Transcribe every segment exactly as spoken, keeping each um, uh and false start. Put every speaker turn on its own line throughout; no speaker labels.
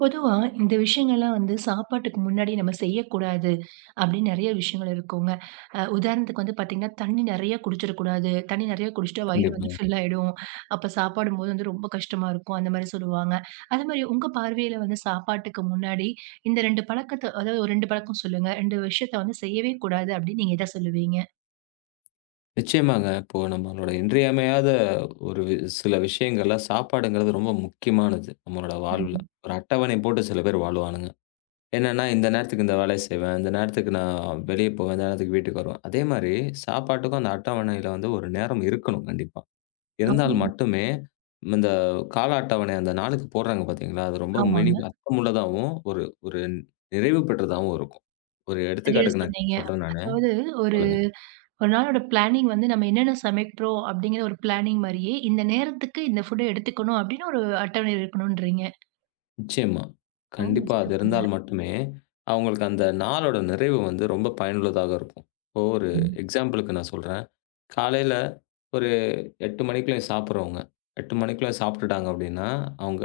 பொதுவா இந்த விஷயங்கள்லாம் வந்து சாப்பாட்டுக்கு முன்னாடி நம்ம செய்யக்கூடாது அப்படின்னு நிறைய விஷயங்கள் இருக்குங்க. அ உதாரணத்துக்கு வந்து பார்த்தீங்கன்னா, தண்ணி நிறைய குடிச்சிடக்கூடாது. தண்ணி நிறைய குடிச்சிட்டா வயிறு வந்து
கண்டிப்பாங்க.
ஃபில் ஆயிடும். அப்ப சாப்பிடும்போது வந்து ரொம்ப கஷ்டமா இருக்கும். அந்த மாரி சொல்லுவாங்க. அது மாரி உங்க பார்வையில வந்து சாப்பாட்டுக்கு முன்னாடி இந்த ரெண்டு பழக்கத்த அதாவது ஒரு ரெண்டு பழக்கம் சொல்லுங்க. ரெண்டு விஷயத்த வந்து செய்யவே கூடாது அப்படின்னு நீங்க எத சொல்லுவீங்க?
நிச்சயமாங்க. இப்போ நம்மளோட இன்றியமையாத ஒரு வி- சில விஷயங்கள்ல சாப்பாடுங்கிறது ரொம்ப முக்கியமானது, நம்மளோட வாழ்வுல.
ம்.
ஒரு அட்டவணை போட்டு சில பேர் வாழுவானுங்க. என்னன்னா, இந்த நேரத்துக்கு இந்த வேலைய செய்வேன், இந்த நேரத்துக்கு நான் வெளிய போவேன், இந்த நேரத்துக்கு வீட்டுக்கு வருவேன். அதே மாரி சாப்பாட்டுக்கும் அந்த அட்டவணையில வந்து ஒரு நேரம் இருக்கணும் கண்டிப்பா.
ஆமா.
இருந்தால் மட்டுமே இந்த கால அட்டவணை அந்த நாளுக்கு போடுறாங்க பார்த்தீங்களா, அது ரொம்ப மினி
ஆமாங்க.
அர்த்தமுள்ளதாவும், ஒரு ஒரு நிறைவு பெற்றதாவும் இருக்கும். ஒரு
சரியா
எடுத்துக்காட்டுக்கு நான்
சொன்னீங்க.
சொல்றேன் நானு.
அதாவது ஒரு
சொல்லுங்க.
ஒரு நாளோட பிளானிங் வந்து நம்ம என்னென்ன சமைக்கிறோம் அப்படிங்கிற ஒரு பிளானிங் மாரியே, இந்த நேரத்துக்கு இந்த ஃபுட்ட எடுத்துக்கணும் அப்படின்னு ஒரு அட்டவணை இருக்கணுன்றீங்க.
நிச்சயமா.
ஓ!
கண்டிப்பா அது
சிறப்புங்க.
இருந்தால் மட்டுமே, அவங்களுக்கு அந்த நாளோட நிறைவு வந்து ரொம்ப பயனுள்ளதாக இருக்கும். இப்போ ஒரு
ம்.
எக்ஸாம்பிளுக்கு நான் சொல்றேன். காலையில ஒரு எட்டு மணிக்குள்ள சாப்பிடுறவங்க, எட்டு மணிக்குள்ள சாப்பிட்டுட்டாங்க அப்படின்னா, அவங்க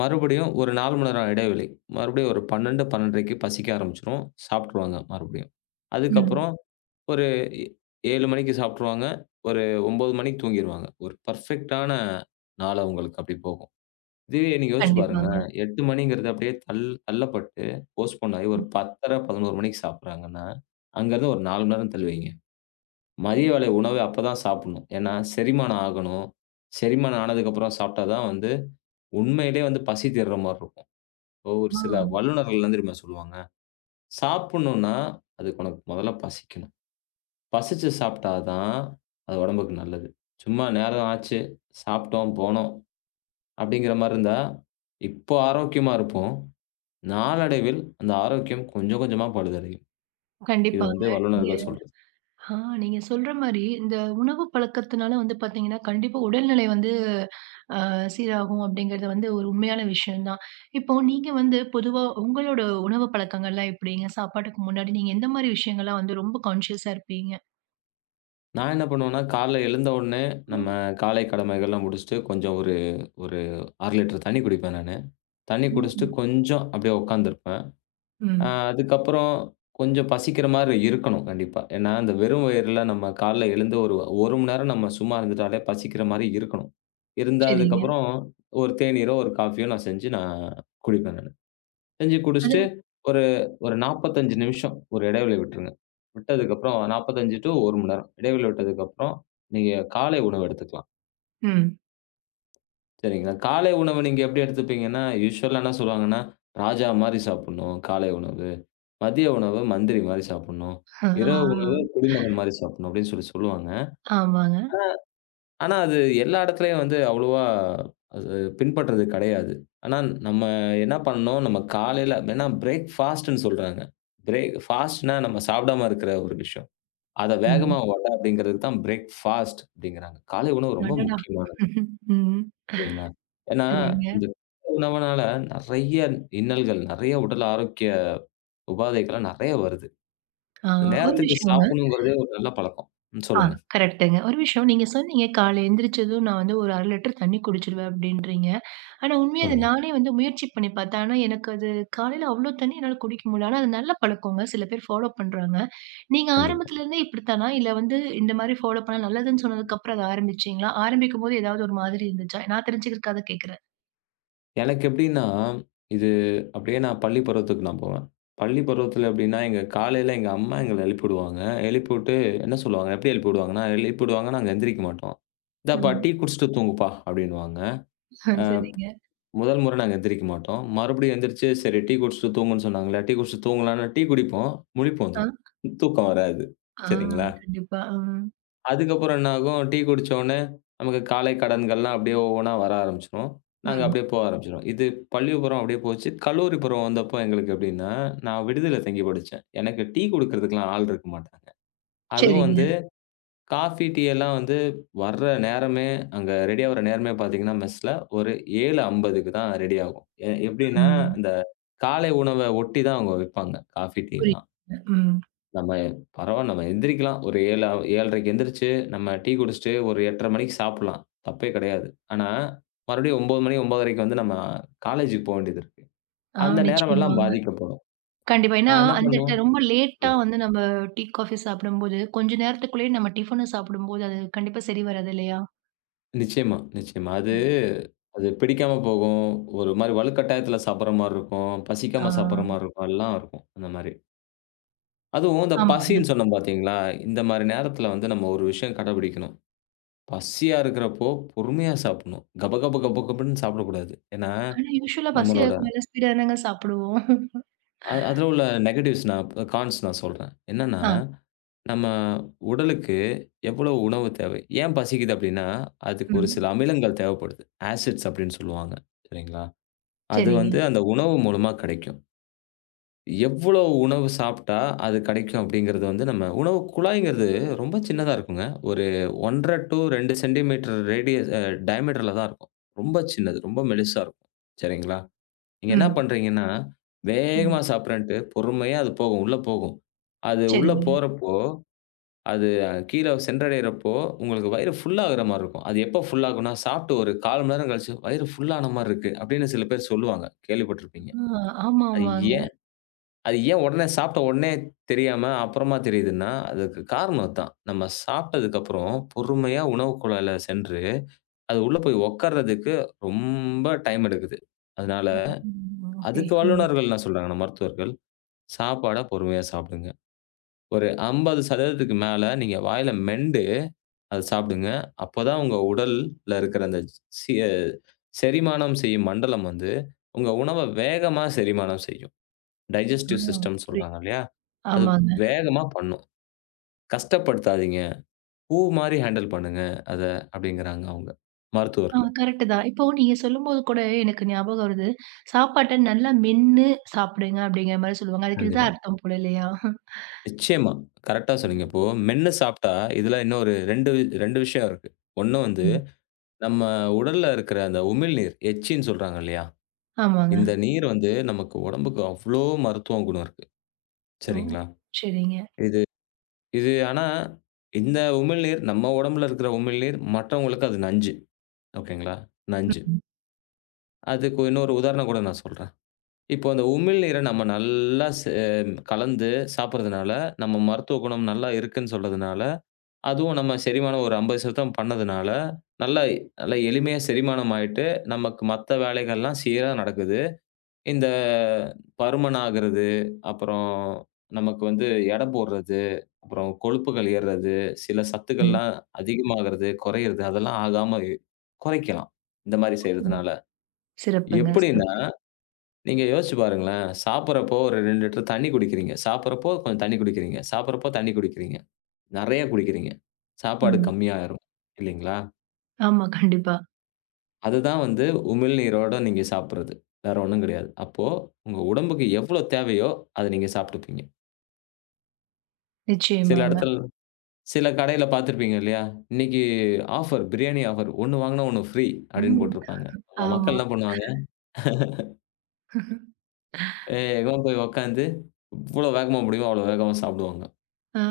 மறுபடியும் ஒரு நான்கு மணி நேரம் இடைவெளி. மறுபடியும் ஒரு பன்னிரண்டு, 12:30க்கு பசிக்க ஆரம்பிச்சுரும். சாப்பிட்டுருவாங்க மறுபடியும்.
ம்.
அதுக்கப்புறம் ஒரு எ ஏழு மணிக்கு சாப்பிட்டுருவாங்க. ஒரு ஒன்பது மணிக்கு தூங்கிருவாங்க. ஒரு பெர்ஃபெக்ட்டான நாள் அவங்களுக்கு அப்படி போகும். இதுவே நீங்க யோசிச்சு
கண்டிப்பாங்க.
பாருங்களேன். எட்டு மணிங்கிறது அப்படியே தள் தள்ளப்பட்டு, போஸ்ட்போன் ஆகி ஒரு பத்தரை, பதினொன்று மணிக்கு சாப்பிடுறாங்கன்னா, அங்கருந்து ஒரு நான்கு மணி நேரம் தள்ளி வைங்க. மதிய வேளை உணவு அப்பதான் சாப்பிடணும். ஏன்னா செரிமானம் ஆகணும். செரிமானம் ஆனதுக்கப்புறம் சாப்பிட்டா தான் வந்து, உண்மையிலே வந்து பசி தீர்ற மாரி இருக்கும். இப்போ ஒரு
ஆ.
சில வல்லுனர்கள் என்ன தெரியுமா சொல்லுவாங்க? சாப்பிடணும்னா, அதுக்கு உனக்கு முதல்ல பசிக்கணும். பசிச்சு சாப்பிட்டா தான், அது உடம்புக்கு நல்லது. சும்மா நேரம் ஆச்சு, சாப்பிட்டோம், போனோம் அப்படிங்கிற மாரி இருந்தா, இப்போ ஆரோக்கியமா இருப்போம். நாளடைவில் அந்த ஆரோக்கியம் கொஞ்சம் கொஞ்சமா பழுதடையும். இது
கண்டிப்பாங்க.
வந்து
நீங்க
வல்லுனர்கள் சொல்றது.
ஆ நீங்க சொல்ற மாரி இந்த உணவு பழக்கத்தினால வந்து பார்த்தீங்கன்னா, கண்டிப்பா உடல்நிலை வந்து அ சீராகும் அப்படிங்கிறது வந்து ஒரு உண்மையான விஷயம் தான். இப்போ நீங்க வந்து பொதுவா உங்களோட உணவு பழக்கங்கள்லாம் எப்படிங்க? சாப்பாட்டுக்கு முன்னாடி நீங்க எந்த மாரி விஷயங்கள்லாம் வந்து ரொம்ப கான்ஷியஸா இருப்பீங்க?
நான் என்ன பண்ணுவேன்னா, காலைல எழுந்த உடனே நம்ம
ம்.
காலை கடமைகள்லாம் முடிச்சுட்டு கொஞ்சம் ஒரு ஒரு அரை லிட்டர் தண்ணி குடிப்பேன் நானு. தண்ணி குடிச்சுட்டு கொஞ்சம் அப்படியே உட்காந்துருப்பேன். அ
ம்.
அதுக்கப்புறம் கொஞ்சம் பசிக்கிற மாரி இருக்கணும் கண்டிப்பா. ஏன்னா, இந்த வெறும் வயிறுல நம்ம காலைல எழுந்து ஒரு 1 மணி நேரம் நம்ம சும்மா இருந்துட்டாலே பசிக்கிற மாரி இருக்கணும். இருந்தா
சரிங்க.
அதுக்கப்புறம் ஒரு தேநீரோ, ஒரு காஃபியோ நான் செஞ்சு நான் குடிப்பேன் நானு. செஞ்சு குடிச்சுட்டு, ஒரு ஒரு நாற்பத்தி ஐந்து நிமிஷம் ஒரு இடைவெளி விட்டுருங்க. விட்டதுக்கப்புறம் நாற்பத்தி ஐந்து டூ ஒரு மணி நேரம். இடைவெளி விட்டதுக்கப்புறம், நீங்க காலை உணவு எடுத்துக்கலாம்.
ம்.
சரிங்களா? காலை உணவு நீங்க எப்படி எடுத்துப்பீங்கன்னா, யூசுவலா என்ன சொல்லுவாங்கன்னா, ராஜா மாரி சாப்பிடணும் காலை உணவு. மதிய உணவு மந்திரி மாரி சாப்பிடணும்.
அ
இரவு உணவு
ஆ
குடிமகன் மாரி சாப்பிடணும் அப்படின்னு சொல்லி சொல்லுவாங்க.
ஆமாங்க.
ஆனா, அது எல்லா இடத்துலயும் வந்து அவ்வளவா அது பின்பற்றது கிடையாது. ஆனா, நம்ம என்ன பண்ணணும், நம்ம காலையில ஏன்னா பிரேக்ஃபாஸ்ட்ன்னு சொல்றாங்க. பிரேக் ஃபாஸ்ட்ன்னா நம்ம சாப்பிடாம இருக்கிற ஒரு விஷயம். அத
ம்.
வேகமா வட அப்படிங்கிறதுக்கு தான் பிரேக்ஃபாஸ்ட் அப்படிங்கிறாங்க. காலை உணவு ரொம்ப
அடடா!
முக்கியமானது.
ம்.
சரிங்களா? ஏன்னா,
சரிங்க.
இந்த உணவுனால நெறைய இன்னல்கள், நெறைய உடல் ஆரோக்கிய உபாதைகள்லாம் நெறைய வருது.
ஆ ஒரு
நேரத்துக்கு
விஷயங்க.
சாப்பிடணுங்கிறதே ஒரு நல்ல பழக்கம். ம்.
ஆ
சொல்லுங்க,
கரெக்ட்டுங்க. ஒரு விஷயம் நீங்க சொன்னீங்க, "காலை எந்திரிச்சதும் நான் வந்து ஒரு அரை லிட்டர் தண்ணி குடிச்சுருவேன்" அப்படின்றீங்க. ஆனா உண்மையா அது
சொல்லுங்க.
நானே வந்து முயற்சி பண்ணி பார்த்தேன். ஆனா எனக்கு அது காலையில அவ்ளோ தண்ணி என்னால குடிக்க முடியல. ஆனா அது நல்ல பழக்கங்க. சில பேர் ஃபாலோ பண்றாங்க. நீங்க
கண்டிப்பா.
ஆரம்பத்துலருந்தே இப்படித்தானா? இல்ல வந்து இந்த மாரி ஃபாலோ பண்ணா நல்லதுன்னு சொன்னதுக்கப்புறம் அத ஆரம்பிச்சீங்களா? ஆரம்பிக்கும்போது ஏதாவது ஒரு மாதிரி இருந்துச்சா? நான் தெரிஞ்சுக்கிறதுக்காக கேட்கிறேன்.
எனக்கு எப்படின்னா, இது அப்படியே நான் பள்ளி பருவத்துக்கு நான் போவேன். பள்ளி பருவத்தில எப்படின்னா, எங்க காலையில எங்க அம்மா எங்கள எழுப்பி விடுவாங்க. எழுப்பிவிட்டு என்ன சொல்லுவாங்க, எப்படி எழுப்பி விடுவாங்கன்னா, எழுப்பி விடுவாங்க நாங்க எந்திரிக்க மாட்டோம். "இந்தாப்பா
ம்.
டீ குடிச்சிட்டு தூங்குப்பா" அப்படின்னுவாங்க.
ஆ சரிங்க.
முதல் முறை நாங்க எந்திரிக்க மாட்டோம். மறுபடியும் எந்திரிச்சு, சரி டீ குடிச்சிட்டு தூங்குன்னு சொன்னாங்களே, டீ குடிச்சிட்டு தூங்கலாம்ன்னு டீ குடிப்போம். முழிப்பு
ஆ.
வந்துரும். தூக்கம் வராது.
ஆ,
சரிங்களா?
கண்டிப்பா. ம்.
அதுக்கப்புறம் என்ன ஆகும், டீ குடிச்ச உடனே நமக்கு காலை கடன்கள்லாம் அப்படியே ஒவ்வொன்னா வர ஆரம்பிச்சுரும். நாங்க
ம்.
அப்படியே போக ஆரம்பிச்சுருவோம். இது பள்ளி பருவம் அப்படியே போச்சு. கல்லூரி பருவம் வந்தப்போ எங்களுக்கு எப்படின்னா, நான் விடுதியில தங்கி படிச்சேன். எனக்கு டீ குடுக்கிறதுக்குலாம் ஆள் இருக்க மாட்டாங்க. அதுவும்
சரிங்க.
வந்து காஃபி, டீ எல்லாம் வந்து வர்ற நேரமே அங்க ரெடி ஆவுற நேரமே பார்த்தீங்கன்னா, மெஸ்ல ஒரு 7:50க்கு தான் ரெடி ஆகும். எ எப்படின்னா,
ம்.
இந்த காலை உணவ ஒட்டி தான் அவங்க விப்பாங்க. காஃபி, டீலாம்.
புரியுதுங்க. ம்.
நம்ம பரவால்ல நம்ம எந்திரிக்கலாம். ஒரு ஏழு 7:30க்கு எந்திரிச்சு, நம்ம டீ குடிச்சுட்டு ஒரு எட்டரை மணிக்கு சாப்பிடலாம். தப்பே கிடையாது. ஆனா, மறுபடியும் ஒன்பது மணி 9:30க்கு வந்து நம்ம காலேஜுக்கு போ வேண்டியது இருக்கு.
ஆ,
அந்த நேரமெல்லாம்
நிச்சயமாங்க.
பாதிக்கப்படும்.
கண்டிப்பா. ஏன்னா,
நான் என்ன
அந்த ட
பண்ணுவேன்
ரொம்ப லேட்டா
சொல்லுங்க.
வந்து நம்ம டீ, காஃபி சாப்பிடும்போது, கொஞ்ச நேரத்துக்குள்ளேயே நம்ம டிஃபன சாப்பிடும்போது, அது கண்டிப்பா சரி வராது இல்லையா?
நிச்சயமா, நிச்சயமா. அது
ம்.
அது பிடிக்காம போகும். ஒரு மாரி வலுக்கட்டாயத்துல சாப்பிடுற மாரி இருக்கும்.
ஆ,
பசிக்காம சாப்பிடுற மாரி இருக்கும். எல்லாம் இருக்கும். அந்த மாரி. அதுவும் இந்த
ஆமாங்க.
பசின்னு சொன்னேன் பார்த்தீங்களா? இந்த மாரி நேரத்துல வந்து நம்ம ஒரு விஷயம் கடைபிடிக்கணும். பசியா இருக்கிறப்போ பொறுமையா சாப்பிடணும். கப கப கப கபன்னு சாப்பிடக்கூடாது. ஏன்னா,
ஆனா, யூசுவலா
நம்மளோட
பசியாருக்கும் போதெல்லாம் ஸ்பீடா தானங்க சாப்பிடுவோம்.
அ அதில உள்ள நெகட்டிவ்ஸ் நான் கான்ஸ் நான் சொல்றேன். என்னன்னா,
ஆ,
நம்ம உடலுக்கு எவ்வளவு உணவு தேவை? ஏன் பசிக்குது அப்டின்னா, அதுக்கு ஒரு
ம்.
சில அமிலங்கள் தேவைப்படுது. ஆசிட்ஸ் அப்டின்னு சொல்லுவாங்க. சரிங்களா? அது
சரிங்க.
வந்து அந்த உணவு மூலமா கிடைக்கும். எவ்வளோ உணவு சாப்பிட்டா அது கிடைக்கும் அப்படிங்கிறது வந்து நம்ம உணவு குழாய்ங்கிறது ரொம்ப சின்னதா இருக்குங்க. ஒரு ஒன்று அரை, இரண்டு சென்டிமீட்டர் ரேடியஸ் அ டயாமீட்டர்ல தான் இருக்கும். ரொம்ப சின்னது. ரொம்ப மெலிசா இருக்கும். சரிங்களா? நீங்க என்ன
ம்,
பண்றீங்கன்னா,
ம்.
வேகமா சாப்பிடுறேன்ட்டு பொறுமையா அது போகும். உள்ள போகும். அது உள்ள
சரிங்க.
போறப்போ, அது கீழ சென்றடையிறப்போ, உங்களுக்கு வயிறு ஃபுல் ஆகுற மாரி இருக்கும். அது எப்போ ஃபுல் ஆகும்னா, சாப்பிட்டு ஒரு கால் மணி நேரம் கழிச்சு, "வயிறு ஃபுல் ஆன மாரி இருக்கு" அப்படின்னு சில பேர் சொல்லுவாங்க. கேள்விப்பட்டிருப்பீங்க.
ஆ, ஆமா,
அது
ஆமாங்க.
அது ஏன் உடனே சாப்பிட்ட உடனே தெரியாம, அப்புறமா தெரியுதுன்னா, அதுக்கு காரணம் அதான். நம்ம சாப்பிட்டதுக்கப்புறம் பொறுமையா உணவு குழாய்ல சென்று, அது உள்ள போய் உட்கார்றதுக்கு ரொம்ப டைம் எடுக்குது. அதனால,
ஓ! ம். ஓகே.
அதுக்கு
ம்.
வல்லுனர்கள் என்ன சொல்றாங்கன்னா, மருத்துவர்கள், சாப்பாட பொறுமையா சாப்பிடுங்க. ஒரு ஐம்பது சதவீதம் மேல நீங்க வாயில மெண்டு அத சாப்பிடுங்க. அப்பதான் உங்க உடல்ல இருக்கிற அந்த சி செரிமானம் செய்யும் மண்டலம் வந்து, உங்க உணவ வேகமா செரிமானம் செய்யும்.
ஆ,
டைஜெஸ்டிவ் சிஸ்டம்ன்னு
புரியுது.
சொல்றாங்க இல்லையா? அது
ஆமாங்க.
வேகமா பண்ணும். கஷ்டப்படுத்தாதீங்க. பூ மாரி ஹேண்டில் பண்ணுங்க அத அப்டிங்கிறாங்க அவங்க.
ஆ
மருத்துவர்கள்.
கரெக்ட்டு தான். இப்போ நீங்க சொல்லும்போது கூட எனக்கு ஞாபகம் வருது. சாப்பாட்ட நல்லா மென்னு சாப்பிடுங்க அப்படிங்கிற மாரி சொல்லுவாங்க. அதுக்கு இதுதான்
கண்டிப்பா.
அர்த்தம் போல இல்லையா?
நிச்சயமா. கரெக்ட்டா சொன்னீங்க. இப்போ மென்னு சாப்ட்டா இதுல இன்னொரு இரண்டு வி இரண்டு விஷயம் இருக்கு. ஒண்ணு வந்து
ம்.
நம்ம உடல்ல இருக்கிற அந்த உமிழ்நீர், எச்சின்னு சொல்றாங்க இல்லையா?
ஆமாங்க.
இந்த நீர் வந்து நமக்கு உடம்புக்கு அவ்ளோ மருத்துவ குணம் இருக்கு.
ஓ!
சரிங்களா?
சரிங்க.
இது இது ஆனா இந்த உமிழ்நீர் நம்ம உடம்புல இருக்கிற உமிழ்நீர் மற்றவங்களுக்கு அது நஞ்சு. ஓகேங்களா? நஞ்சு.
ம்,
அதுக்கு இன்னொரு உதாரணம் கூட நான் சொல்றேன். இப்போ அந்த உமிழ்நீர நம்ம நல்லா சே கலந்து சாப்பிடுறதுனால, நம்ம மருத்துவ குணம் நல்லா இருக்குன்னு சொல்றதுனால, அதுவும் நம்ம செரிமானம் ஒரு ஐம்பது சதவீதம் பண்ணதுனால, நல்லா நல்லா எளிமையா செரிமானம் ஆயிட்டு, நமக்கு மத்த வேலைகள்லாம் சீரா நடக்குது. இந்த பருமன் ஆகுறது, அப்புறம் நமக்கு வந்து எடை போடுறது, அப்புறம் கொழுப்புகள் ஏறுறது, சில
ம்.
சத்துக்கள்லாம் அதிகமாகுறது, குறையிறது அதெல்லாம் ஆகாம இ குறைக்கலாம். இந்த மாரி
ம்.
செய்றதுனால.
சிறப்புங்க,
எப்படின்னா
சிறப்பு.
நீங்க யோசிச்சு பாருங்களேன். சாப்பிடுறப்போ ஒரு இரண்டு லிட்டர் தண்ணீ குடிக்கிறீங்க. சாப்பிடுறப்போ கொஞ்சம் தண்ணீ குடிக்கிறீங்க. சாப்பிடுறப்போ தண்ணீ குடிக்கிறீங்க. நெறைய குடிக்கிறீங்க. சாப்பாடு
ம்.
கம்மியாயிரும். இல்லீங்களா?
ஆமா, கண்டிப்பா.
அதுதான் வந்து உமிழ்நீரோட நீங்க சாப்பிடுறது. வேற ஒண்ணும் கிடையாது. அப்போ உங்க உடம்புக்கு எவ்வளோ தேவையோ, அத நீங்க சாப்பிட்டுப்பீங்க. சில
நிச்சயமாங்க.
இடத்துல சில கடையில பார்த்திருப்பீங்க இல்லையா? இன்னைக்கு ஆஃபர் பிரியாணி ஆஃபர். ஒண்ணு வாங்குனா ஒண்ணு ஃப்ரீ அப்படின்னு
ம்.
போட்டிருப்பாங்க. நம்ம
ஆமா.
மக்கள் என்ன பண்ணுவாங்க, வேகமா போய் உட்காந்து, எவ்வளோ வேகமா முடியுமோ அவ்வளோ வேகமா சாப்பிடுவாங்க.
ஆ,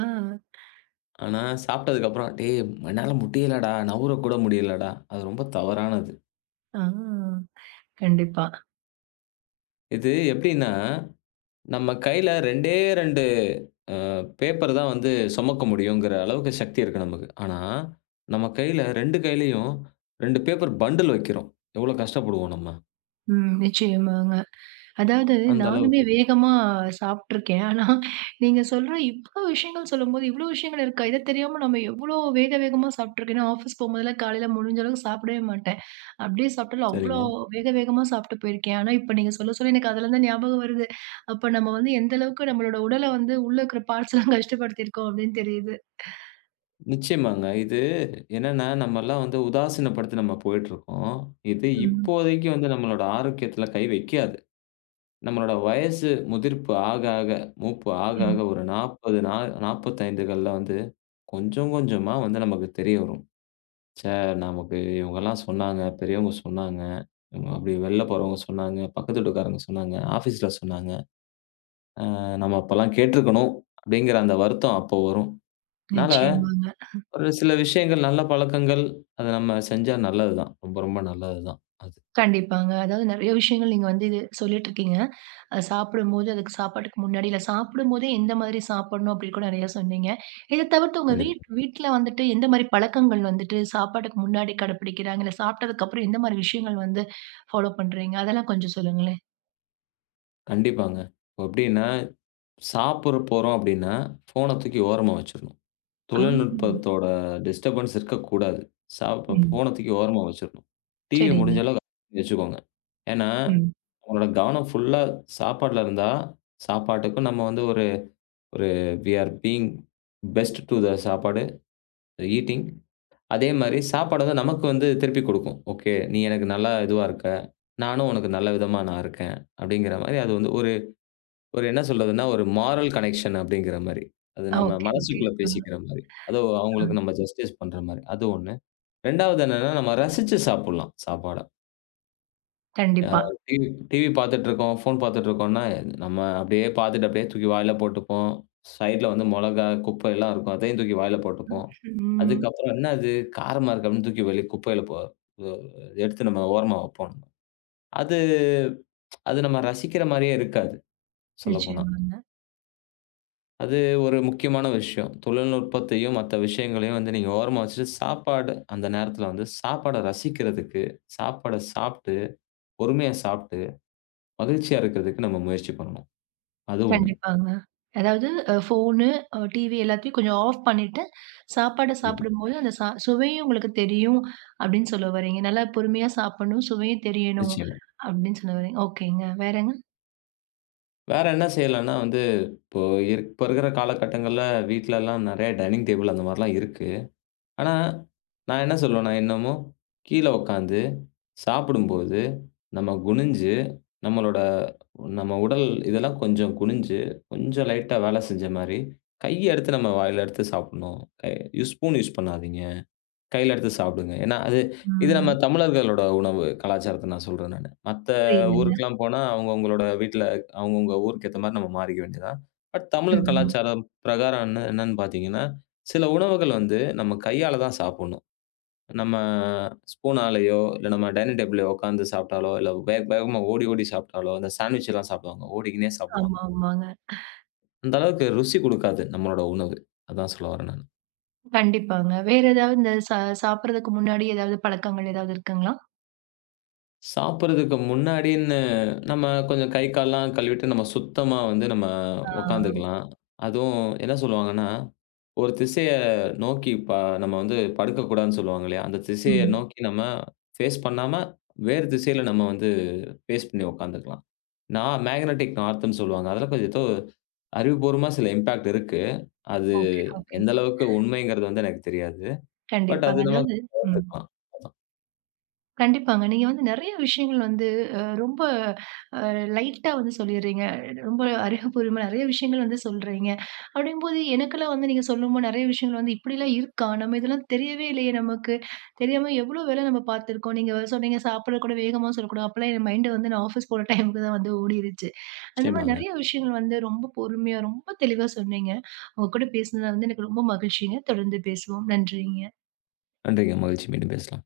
ஆனா, சாப்பிட்டதுக்கப்புறம், "டேய் என்னால முடியலடா, நவுரக்கூட முடியலடா." அது ரொம்ப தவறானது.
ஆ. கண்டிப்பா.
இது எப்படின்னா, நம்ம கையில இரண்டு இரண்டு அ பேப்பர் தான் வந்து சுமக்க முடியுங்கிற அளவுக்கு சக்தி இருக்கு நமக்கு. ஆனா, நம்ம கையில இரண்டு கையிலயும் இரண்டு பேப்பர் பண்டில் வைக்கிறோம். எவ்வளோ கஷ்டப்படுவோம் நம்ம.
ம். நிச்சயமாங்க. அதாவது
அந்த
நானுமே
அளவுக்கு.
வேகமா சாப்பிட்டுருக்கேன். ஆனா, நீங்க சொல்ற இவ்ளோ விஷயங்கள் சொல்லும்போது, இவ்ளோ விஷயங்கள் இருக்கா? இத தெரியாம நம்ம எவ்ளோ வேக வேகமா சாப்பிட்டுருக்கேன். நான் ஆஃபீஸ் போம்போதெல்லாம் காலையில முடிஞ்ச அளவுக்கு சாப்பிடவே மாட்டேன். அப்படியே சாப்பிட்டாலும் அவ்ளோ
சரிங்க.
வேக வேகமா சாப்பிட்டு போயிருக்கேன். ஆனா, இப்ப நீங்க சொல்ல சொல்ல எனக்கு அதுலருந்து ஞாபகம் வருது. அப்ப நம்ம வந்து எந்த அளவுக்கு நம்மளோட உடல வந்து உள்ள இருக்கிற பார்ட்ஸ்லாம் கஷ்டப்படுத்தியிருக்கோம் அப்படின்னு தெரியுது.
நிச்சயமாங்க. இது என்னன்னா, நம்மலாம் வந்து உதாசீனப்படுத்தி நம்ம போயிட்டுருக்கோம். இது
ம்,
இப்போதைக்கு வந்து நம்மளோட ஆரோக்கியத்தில கை வைக்காது. நம்மளோட வயசு முதிர்ப்பு ஆக, ஆக, மூப்பு ஆக, ஆக
ம்.
ஒரு நாற்பது நா 45கள்ல வந்து கொஞ்சம் கொஞ்சமா வந்து நமக்கு தெரிய வரும். ச்சே! நமக்கு இவங்கலாம் சொன்னாங்க, பெரியவங்க சொன்னாங்க, இவங்க அப்படி வெளில போறவங்க சொன்னாங்க, பக்கத்து வீட்டுக்காரங்க சொன்னாங்க, ஆஃபீஸ்ல சொன்னாங்க. அ நம்ம அப்பலாம் கேட்டுருக்கணும் அப்படிங்கிற அந்த வருத்தம் அப்போ வரும். அதனால
நிச்சயமாங்க.
ஒரு சில விஷயங்கள், நல்ல பழக்கங்கள் அத நம்ம செஞ்சா நல்லது தான். ரொம்ப ரொம்ப நல்லது தான் அது.
கண்டிப்பாங்க. அதாவது நெறைய விஷயங்கள் நீங்க வந்து இது சொல்லிட்டுருக்கீங்க. அது சாப்பிடும்போது, அதுக்கு சாப்பாட்டுக்கு முன்னாடி, இல்ல சாப்பிடும்போதே எந்த மாதிரி சாப்பிடணும் அப்படின்னு கூட நெறைய சொன்னீங்க. இத தவிர்த்து உங்க
கண்டிப்பா.
வீட் வீட்ல வந்துட்டு எந்த மாரி பழக்கங்கள் வந்துட்டு சாப்பாட்டுக்கு முன்னாடி கடைப்பிடிக்கிறாங்க? இல்ல சாப்பிட்டதுக்கப்புறம் எந்த மாரி விஷயங்கள் வந்து ஃபாலோ பண்றீங்க? அதெல்லாம் கொஞ்சம் சொல்லுங்களேன்.
கண்டிப்பாங்க. இப்போ எப்படின்னா சாப்பிட போறோம் அப்படின்னா, ஃபோன தூக்கி ஓரமா வச்சுரணும்.
ஆ.
தொழில்நுட்பத்தோட டிஸ்டர்பன்ஸ் இருக்கக்கூடாது. சாப்
ம்.
ஃபோன தூக்கி ஓரமா வச்சுரணும். டிவிய
சரிங்க.
முடிஞ்ச அளவுக்கு அகற்றி வச்சுக்கோங்க. ஏன்னா,
ம்.
நம்மளோட கவனம் ஃபுல்லா சாப்பாட்ல இருந்தா, சாப்பாட்டுக்கும் நம்ம வந்து ஒரு ஒரு we are being best to the சாப்பாடு, ஈட்டிங். அதே மாரி சாப்பாடு வந்து நமக்கு வந்து திருப்பி கொடுக்கும். ஓகே, நீ எனக்கு நல்லா இதுவா இருக்க. நானும் உனக்கு நல்ல விதமா நான் இருக்கேன். அப்படிங்கிற மாரி அது வந்து ஒரு என்ன சொல்றதுன்னா, ஒரு மாரல் கனெக்ஷன் அப்படிங்கிற மாரி. அது நம்ம
ஓகே, ஓகே.
மனசுக்குள்ள
ஆ,
பேசிக்கிற மாரி. அதோ
ஆ.
அவங்களுக்கு நம்ம ஜஸ்டிஸ் பண்ற மாரி. அது ஒன்று. 2வது என்னன்னா, நம்ம ரசிச்சு சாப்பிடலாம் சாப்பாட. அ
கண்டிப்பா.
டிவி டிவி பார்த்துட்டுருக்கோம், ஃபோன் பார்த்துட்டுருக்கோம்னா, நம்ம அப்படியே பார்த்துட்டு அப்படியே தூக்கி வாயில போட்டுப்போம். சைட்ல வந்து மொளகா, குப்பை எல்லாம் இருக்கும். அதையும் தூக்கி வாயில போட்டுப்போம்.
ம்.
அதுக்கப்புறம் என்ன அது காரமா இருக்கு அப்படின்னு தூக்கி வெளிய குப்பையில போ அ எடுத்து நம்ம ஓரமா வைப்போம். அது அது நம்ம ரசிக்கிற மாரியே இருக்காது சொல்லப்போனா.
நிச்சயமாங்க.
அது ஒரு முக்கியமான விஷயம். தொழில்நுட்பத்தையும், மத்த விஷயங்களையும் வந்து நீங்க ஓரமா வச்சுட்டு, சாப்பாடு அந்த நேரத்துல வந்து சாப்பாட ரசிக்கிறதுக்கு, சாப்பாட சாப்ட்டு, பொறுமையா சாப்ட்டு, மகிழ்ச்சியா இருக்கிறதுக்கு நம்ம முயற்சி பண்ணணும். அது ஒன்று.
கண்டிப்பாங்க. அதாவது அ ஃபோனு, அ டிவி எல்லாத்தையும் கொஞ்சம் ஆஃப் பண்ணிட்டு, சாப்பாட
கண்டிப்பா.
சாப்பிடும்போது அந்த சா சுவையும் உங்களுக்கு தெரியும் அப்படின்னு சொல்ல வர்றீங்க. நல்லா பொறுமையா சாப்பிடணும், சுவையும் தெரியணும்
நிச்சயமா.
அப்படின்னு சொல்ல வர்றீங்க. ஓகேங்க. வேறங்க?
வேற என்ன செய்யலான்னா வந்து, இப்போ இப்ப இருக்கிற காலகட்டங்கள்ல வீட்லலாம் நெறைய டைனிங் டேபிள் அந்த மாரிலாம் இருக்கு. ஆனா, நான் என்ன சொல்லுவேன்னா, இன்னமும் கீழ உட்காந்து சாப்பிடும்போது, நம்ம குனிஞ்சு, நம்மளோட நம்ம உடல் இதெல்லாம் கொஞ்சம் குனிஞ்சு, கொஞ்சம் லைட்டா வேலை செஞ்ச மாரி, கைய எடுத்து நம்ம வாயில எடுத்து சாப்பிடணும். கை ஸ்பூன் யூஸ் பண்ணாதீங்க. கையில எடுத்து சாப்பிடுங்க. ஏன்னா, அது இது நம்ம
ம்.
தமிழர்களோட உணவு கலாச்சாரத்த நான் சொல்றேன் நானு. மத்த
புரியுதுங்க.
ஊருக்குலாம் போனா அவங்கவங்களோட வீட்ல அவங்கவங்க ஊருக்கு ஏத்த மாரி நம்ம மாறிக்க வேண்டியது தான். பட் தமிழர்
ம்.
கலாச்சாரம் பிரகாரம் என்ன என்னன்னு பார்த்தீங்கன்னா, சில உணவுகள் வந்து நம்ம கையால தான் சாப்பிடணும். நம்ம ஸ்பூனாலயோ, இல்ல நம்ம டைனிங் டேபிள்லயோ உட்கார்ந்து சாப்பிட்டாலோ, இல்ல வேக வேகமா ஓடி ஓடி சாப்பிட்டாலோ, இந்த சாண்ட்விச் எல்லாம் சாப்பிடுவாங்க. ஓடிக்கின்னே சாப்பிடுவாங்க.
ஆமா, ஆமாங்க.
அந்த அளவுக்கு ருசி குடுக்காது நம்மளோட உணவு. அதான் சொல்ல வரேன் நானு.
கண்டிப்பாங்க. வேற ஏதாவது இந்த சா சாப்பிடுறதுக்கு முன்னாடி ஏதாவது பழக்கங்கள் ஏதாவது இருக்குங்களா?
சாப்பிடுறதுக்கு முன்னாடின்னு, நம்ம கொஞ்சம் கை, கால்லாம் கழுவிட்டு நம்ம சுத்தமா வந்து நம்ம
ஆ.
உட்காந்துக்கலாம். அதுவும் என்ன சொல்லுவாங்கன்னா, ஒரு திசைய நோக்கி ப நம்ம வந்து படுக்கக்கூடாதுன்னு சொல்லுவாங்க இல்லையா? அந்த திசைய
ம்.
நோக்கி நம்ம ஃபேஸ் பண்ணாம, வேறு திசையில நம்ம வந்து ஃபேஸ் பண்ணி உட்காந்துக்கலாம். நான் மேக்னெட்டிக் நார்த்துன்னு சொல்லுவாங்க. அதெல்லாம் கொஞ்சம் ஏதோ அறிவுபூர்வமா சில இம்பாக்ட் இருக்கு. அது
ஓகே, ஓகே.
எந்த அளவுக்கு உண்மைங்கிறது வந்து எனக்கு தெரியாது. பட்
கண்டிப்பாங்க.
அது நம்ம
அதாவது ம்.
பார்த்துக்கலாம்.
கண்டிப்பாங்க. நீங்க வந்து நெறைய விஷயங்கள் வந்து அ ரொம்ப அ லைட்டா வந்து சொல்லிர்றீங்க. ரொம்ப அறிவுபூர்வமா நெறைய விஷயங்கள் வந்து சொல்றீங்க. அப்படிங்கும்போது எனக்கெல்லாம் வந்து நீங்க சொல்லும்போது நெறைய விஷயங்கள் வந்து இப்படிலாம் இருக்கா? நம்ம இதெல்லாம் தெரியவே இல்லையே நமக்கு. தெரியாம எவ்வளோ வேலை நம்ம பார்த்துருக்கோம். நீங்க சொன்னீங்க சாப்பிட கூட வேகமா சொல்லக்கூடாது. அப்பலாம் என் மைண்ட் வந்து நான் ஆஃபீஸ் போற டைமுக்கு தான் வந்து ஓடிருச்சு. அந்த மாரி
நிச்சயமாங்க.
நெறைய விஷயங்கள் வந்து ரொம்ப பொறுமையா, ரொம்ப தெளிவா சொன்னீங்க. உங்க கூட பேசினதுல வந்து எனக்கு ரொம்ப மகிழ்ச்சிங்க. தொடர்ந்து பேசுவோம். நன்றிங்க.
நன்றிங்க. மகிழ்ச்சி. மீண்டும் பேசலாம்.